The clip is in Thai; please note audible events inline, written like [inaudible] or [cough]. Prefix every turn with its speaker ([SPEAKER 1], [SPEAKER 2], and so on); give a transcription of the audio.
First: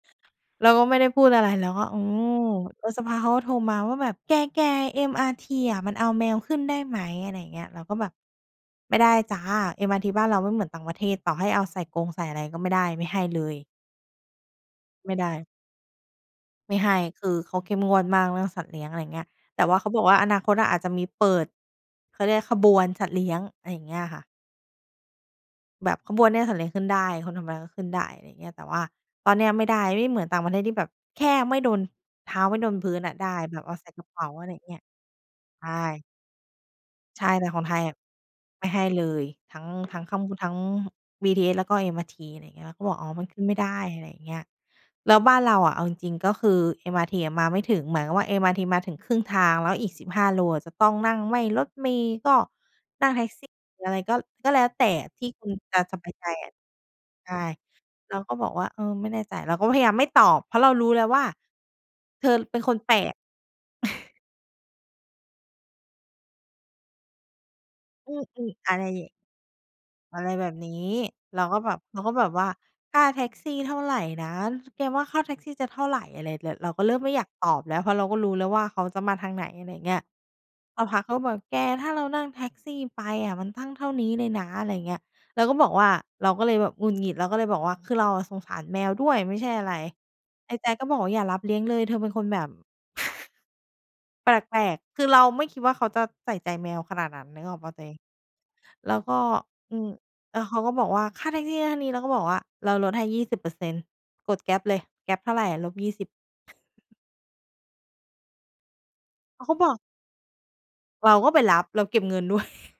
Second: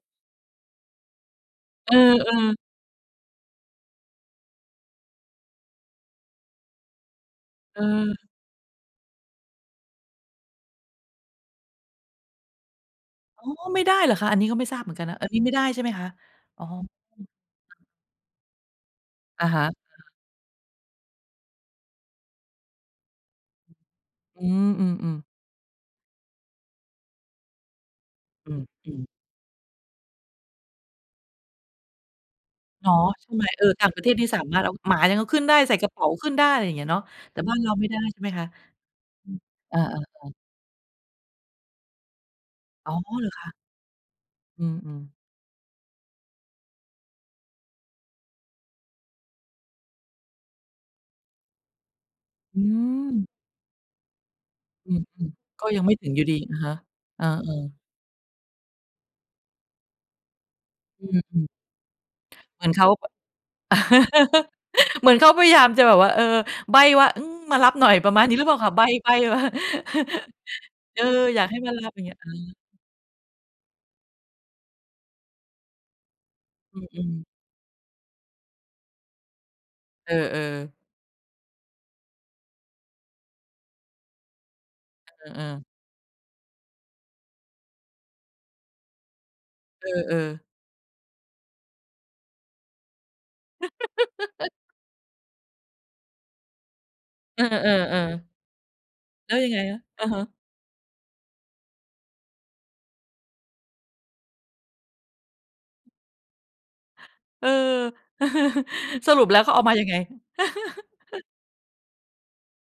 [SPEAKER 1] เราก็ไม่ได้พูดอะไร เราก็
[SPEAKER 2] เอ
[SPEAKER 1] อ๋อ
[SPEAKER 2] อ ๆ
[SPEAKER 1] แล้วสักพักเขาก็โทรมาว่าแบบ "แก ๆ MRT อะ มันเอาแมวขึ้นได้ไหม?" อะไรเงี้ย เร
[SPEAKER 2] เ
[SPEAKER 1] าก็แบบ
[SPEAKER 2] ออ
[SPEAKER 1] "ไม่ได้จ้า MRT บ้านเราไม่เหมือนต่างประเทศ ต่อให้เอาใส่กรง ใส่อะไร ก็ไม่ได้ ไม่ให้เ
[SPEAKER 2] อ๋
[SPEAKER 1] ล
[SPEAKER 2] อ
[SPEAKER 1] ย"
[SPEAKER 2] ไม่ได้เหรอคะ? อันนี้ก็ไม่ทราบเหมือนกัน
[SPEAKER 1] ไม
[SPEAKER 2] น
[SPEAKER 1] ่
[SPEAKER 2] ะ
[SPEAKER 1] ไ
[SPEAKER 2] อั
[SPEAKER 1] ด
[SPEAKER 2] น
[SPEAKER 1] ้
[SPEAKER 2] นี้ไม่ได้ใช่ไหมคะ? อ๋อ
[SPEAKER 1] ไม่ให้ คือเขาเข
[SPEAKER 2] อืม อา
[SPEAKER 1] ้มงวดมากเรื่องสัตว์เลี้ยง อะไรเงี้ย
[SPEAKER 2] อะฮ
[SPEAKER 1] แต่
[SPEAKER 2] ะ
[SPEAKER 1] ว่าเขาบ
[SPEAKER 2] ๆ
[SPEAKER 1] อกว่า อนาคตอะอาจจะมีเปิด เขาเรียกขบวนสัตว์เลี้ยง อะไรอย่างเงี้ยค่ะ
[SPEAKER 2] อืม ๆ ๆ
[SPEAKER 1] แบบขบวนเนี้ยสัตว์เลี้ยงขึ้นได้ คนธรรมดาก็ขึ้นได้ ไรเงี
[SPEAKER 2] อื
[SPEAKER 1] ้ย แต่ว่า
[SPEAKER 2] ม ๆ
[SPEAKER 1] ตอนเนี้ยอะไม่ได้ ไม่เหมือนต่างประเทศที่แบบ แค่ไม่โดน เท้าไม่โดน
[SPEAKER 2] เ
[SPEAKER 1] พ
[SPEAKER 2] นา
[SPEAKER 1] ื้
[SPEAKER 2] ะ
[SPEAKER 1] นน่ะไ
[SPEAKER 2] ใ
[SPEAKER 1] ด
[SPEAKER 2] ช
[SPEAKER 1] ้
[SPEAKER 2] ่ไหม?
[SPEAKER 1] แบ
[SPEAKER 2] เอ
[SPEAKER 1] บ
[SPEAKER 2] อ
[SPEAKER 1] เอา
[SPEAKER 2] ต
[SPEAKER 1] ใ
[SPEAKER 2] ่
[SPEAKER 1] ส
[SPEAKER 2] า
[SPEAKER 1] ่
[SPEAKER 2] งปร
[SPEAKER 1] ก
[SPEAKER 2] ะ
[SPEAKER 1] ร
[SPEAKER 2] เท
[SPEAKER 1] ะ
[SPEAKER 2] ศ
[SPEAKER 1] เป
[SPEAKER 2] นี
[SPEAKER 1] ๋
[SPEAKER 2] ่
[SPEAKER 1] า
[SPEAKER 2] สา
[SPEAKER 1] อะไร
[SPEAKER 2] ม
[SPEAKER 1] อ
[SPEAKER 2] า
[SPEAKER 1] ย
[SPEAKER 2] ร
[SPEAKER 1] ่
[SPEAKER 2] ถ
[SPEAKER 1] าง
[SPEAKER 2] เอ
[SPEAKER 1] เง
[SPEAKER 2] า
[SPEAKER 1] ี้ย
[SPEAKER 2] หมายังเอาขึ้นได้
[SPEAKER 1] ใช
[SPEAKER 2] ใส่กระเป๋
[SPEAKER 1] ่
[SPEAKER 2] าขึ้นได้ ไรเงี้ยเนาะ
[SPEAKER 1] ใช่
[SPEAKER 2] แต่
[SPEAKER 1] แต่
[SPEAKER 2] บ้า
[SPEAKER 1] ข
[SPEAKER 2] น
[SPEAKER 1] อง
[SPEAKER 2] เร
[SPEAKER 1] ไ
[SPEAKER 2] า
[SPEAKER 1] ท
[SPEAKER 2] ไ
[SPEAKER 1] ย
[SPEAKER 2] ม่
[SPEAKER 1] อ
[SPEAKER 2] ได
[SPEAKER 1] ะ
[SPEAKER 2] ้ใช่ไหมคะ?
[SPEAKER 1] ไม่ให้เลย
[SPEAKER 2] อืม
[SPEAKER 1] ทั้ง
[SPEAKER 2] เอ
[SPEAKER 1] ทั้งข้าง
[SPEAKER 2] อ
[SPEAKER 1] บ
[SPEAKER 2] ๆ ๆ
[SPEAKER 1] น ทั้ง BTS แล้วก็ MRT อะไรเงี้ย เขา
[SPEAKER 2] อ๋
[SPEAKER 1] บ
[SPEAKER 2] อ
[SPEAKER 1] อก อ๋อ ม
[SPEAKER 2] เ
[SPEAKER 1] ั
[SPEAKER 2] หร
[SPEAKER 1] น
[SPEAKER 2] อ
[SPEAKER 1] ขึ
[SPEAKER 2] ค
[SPEAKER 1] ้นไ
[SPEAKER 2] ะ?
[SPEAKER 1] ม่ได้ อะไรอย่างเงี้ย
[SPEAKER 2] อืม อือ
[SPEAKER 1] แล้วบ้านเราอะเอาจริง ๆ ก็คือ MRT อะมาไม่ถึง หมายความว่า MRT มาถึงครึ่งทาง แล้วอีก 15 โลอะจะต้องนั่งไม่รถเมล์ก็
[SPEAKER 2] อื
[SPEAKER 1] นั่งแท็
[SPEAKER 2] ม
[SPEAKER 1] กซี่ หรืออะไรก็ ก็แล้วแต่
[SPEAKER 2] อืม
[SPEAKER 1] ที่คุณ
[SPEAKER 2] ๆ ก็
[SPEAKER 1] จะ
[SPEAKER 2] ยังไม่
[SPEAKER 1] ส
[SPEAKER 2] ถ
[SPEAKER 1] บ
[SPEAKER 2] ึ
[SPEAKER 1] า
[SPEAKER 2] ง
[SPEAKER 1] ย
[SPEAKER 2] อย
[SPEAKER 1] ใ
[SPEAKER 2] ู่
[SPEAKER 1] จ
[SPEAKER 2] ดี
[SPEAKER 1] อะ
[SPEAKER 2] อะฮะ เออ
[SPEAKER 1] ใช่
[SPEAKER 2] ๆ
[SPEAKER 1] เราก็บอกว่า เออ ไม่แน่ใจ เราก็พยายามไม่ตอบ เพราะเรารู้แล
[SPEAKER 2] อ
[SPEAKER 1] ้
[SPEAKER 2] ื
[SPEAKER 1] วว
[SPEAKER 2] ม
[SPEAKER 1] ่า
[SPEAKER 2] อือ
[SPEAKER 1] เธอเป็
[SPEAKER 2] เ
[SPEAKER 1] น
[SPEAKER 2] หมือน
[SPEAKER 1] ค
[SPEAKER 2] เ
[SPEAKER 1] น
[SPEAKER 2] ขา
[SPEAKER 1] แปล
[SPEAKER 2] แบบ
[SPEAKER 1] ก [chuckles]
[SPEAKER 2] [laughs] เหมือนเขาพยายามจะแบบว่า เออ ใบ้ว่า อืม มารับหน่อย ปร
[SPEAKER 1] อื
[SPEAKER 2] ะมาณนี้หรือ
[SPEAKER 1] ม
[SPEAKER 2] เปล่า
[SPEAKER 1] ๆ
[SPEAKER 2] ค
[SPEAKER 1] อ
[SPEAKER 2] ะ?
[SPEAKER 1] ะ
[SPEAKER 2] ใ
[SPEAKER 1] ไ
[SPEAKER 2] บ
[SPEAKER 1] ร
[SPEAKER 2] ้
[SPEAKER 1] อย่
[SPEAKER 2] ใบ
[SPEAKER 1] าง
[SPEAKER 2] ้มา
[SPEAKER 1] อะไร
[SPEAKER 2] [chuckles]
[SPEAKER 1] แบบนี้
[SPEAKER 2] เออ อ
[SPEAKER 1] เ
[SPEAKER 2] ย
[SPEAKER 1] รา
[SPEAKER 2] ากให
[SPEAKER 1] ก
[SPEAKER 2] ้
[SPEAKER 1] ็แ
[SPEAKER 2] ม
[SPEAKER 1] บ
[SPEAKER 2] า
[SPEAKER 1] บ
[SPEAKER 2] รับ
[SPEAKER 1] เ
[SPEAKER 2] อ
[SPEAKER 1] ร
[SPEAKER 2] ย
[SPEAKER 1] า
[SPEAKER 2] ่างเง
[SPEAKER 1] ก
[SPEAKER 2] ี
[SPEAKER 1] ็
[SPEAKER 2] ้ย
[SPEAKER 1] แบ
[SPEAKER 2] อื
[SPEAKER 1] บว่า
[SPEAKER 2] ม
[SPEAKER 1] "ค่าแท็กซี่เท่าไรนะ แกว่าค่าแท็กซี่จะเท่าไร?" อะไรแบบ เรา
[SPEAKER 2] อ
[SPEAKER 1] ก็เริ่ม
[SPEAKER 2] ื
[SPEAKER 1] ไม
[SPEAKER 2] อ
[SPEAKER 1] ่อย
[SPEAKER 2] ๆ
[SPEAKER 1] ากตอบแล้ว เพราะเราก็รู้แล้วว่าเขาจะมาทางไหน? อะไรเงี้ย
[SPEAKER 2] เออ ๆ
[SPEAKER 1] สักพักเขาบอก "แก ถ้าเรานั่งแท็กซี่ไปอะมันตั้งเท่านี้เลยนะ" อะไรเงี้ย
[SPEAKER 2] เ
[SPEAKER 1] เร
[SPEAKER 2] อ
[SPEAKER 1] าก
[SPEAKER 2] อ
[SPEAKER 1] ็
[SPEAKER 2] ๆ
[SPEAKER 1] บอกว่า เราก็เลยแบบหงุดหงิด เราก็เลยบอกว่า คือเราอะสงสารแมวด้วยไม่ใช่อะไร
[SPEAKER 2] เออ ๆ
[SPEAKER 1] ไอ้แจ๊คก็บอกว่าอย่ารับเลี้ยงเลย เธอเป็นคนแบบ [chuckles] แ
[SPEAKER 2] [giggles]
[SPEAKER 1] ปลก ๆ คือเราไม่คิดว่าเขาจะใส่ใจแมวขนาดนั้น
[SPEAKER 2] เ
[SPEAKER 1] น
[SPEAKER 2] อ
[SPEAKER 1] ึ
[SPEAKER 2] อ
[SPEAKER 1] กออกเปล่าตัวเอง
[SPEAKER 2] ๆ ๆ ๆ
[SPEAKER 1] แล้วก็
[SPEAKER 2] แล้วยังไง
[SPEAKER 1] อ
[SPEAKER 2] ค
[SPEAKER 1] ื
[SPEAKER 2] ะ?
[SPEAKER 1] ม
[SPEAKER 2] อะฮะ
[SPEAKER 1] แล้วเขาก็บอกว่า "ค่าแท็กซี่นะเท่านี้" เราก็บอกว่า "เราลดให้ 20% กด Grab เลย Grab เท่าไรอะลบ 20"
[SPEAKER 2] เออ [chuckles] สรุปแล้
[SPEAKER 1] อ
[SPEAKER 2] ว
[SPEAKER 1] า
[SPEAKER 2] เ
[SPEAKER 1] เ
[SPEAKER 2] ข
[SPEAKER 1] ข
[SPEAKER 2] า
[SPEAKER 1] า
[SPEAKER 2] เอา
[SPEAKER 1] บอ
[SPEAKER 2] มา
[SPEAKER 1] ก
[SPEAKER 2] ยังไง?
[SPEAKER 1] เรา
[SPEAKER 2] [chuckles]
[SPEAKER 1] ก็ไปรับ เราเก็บเงิน ด้วย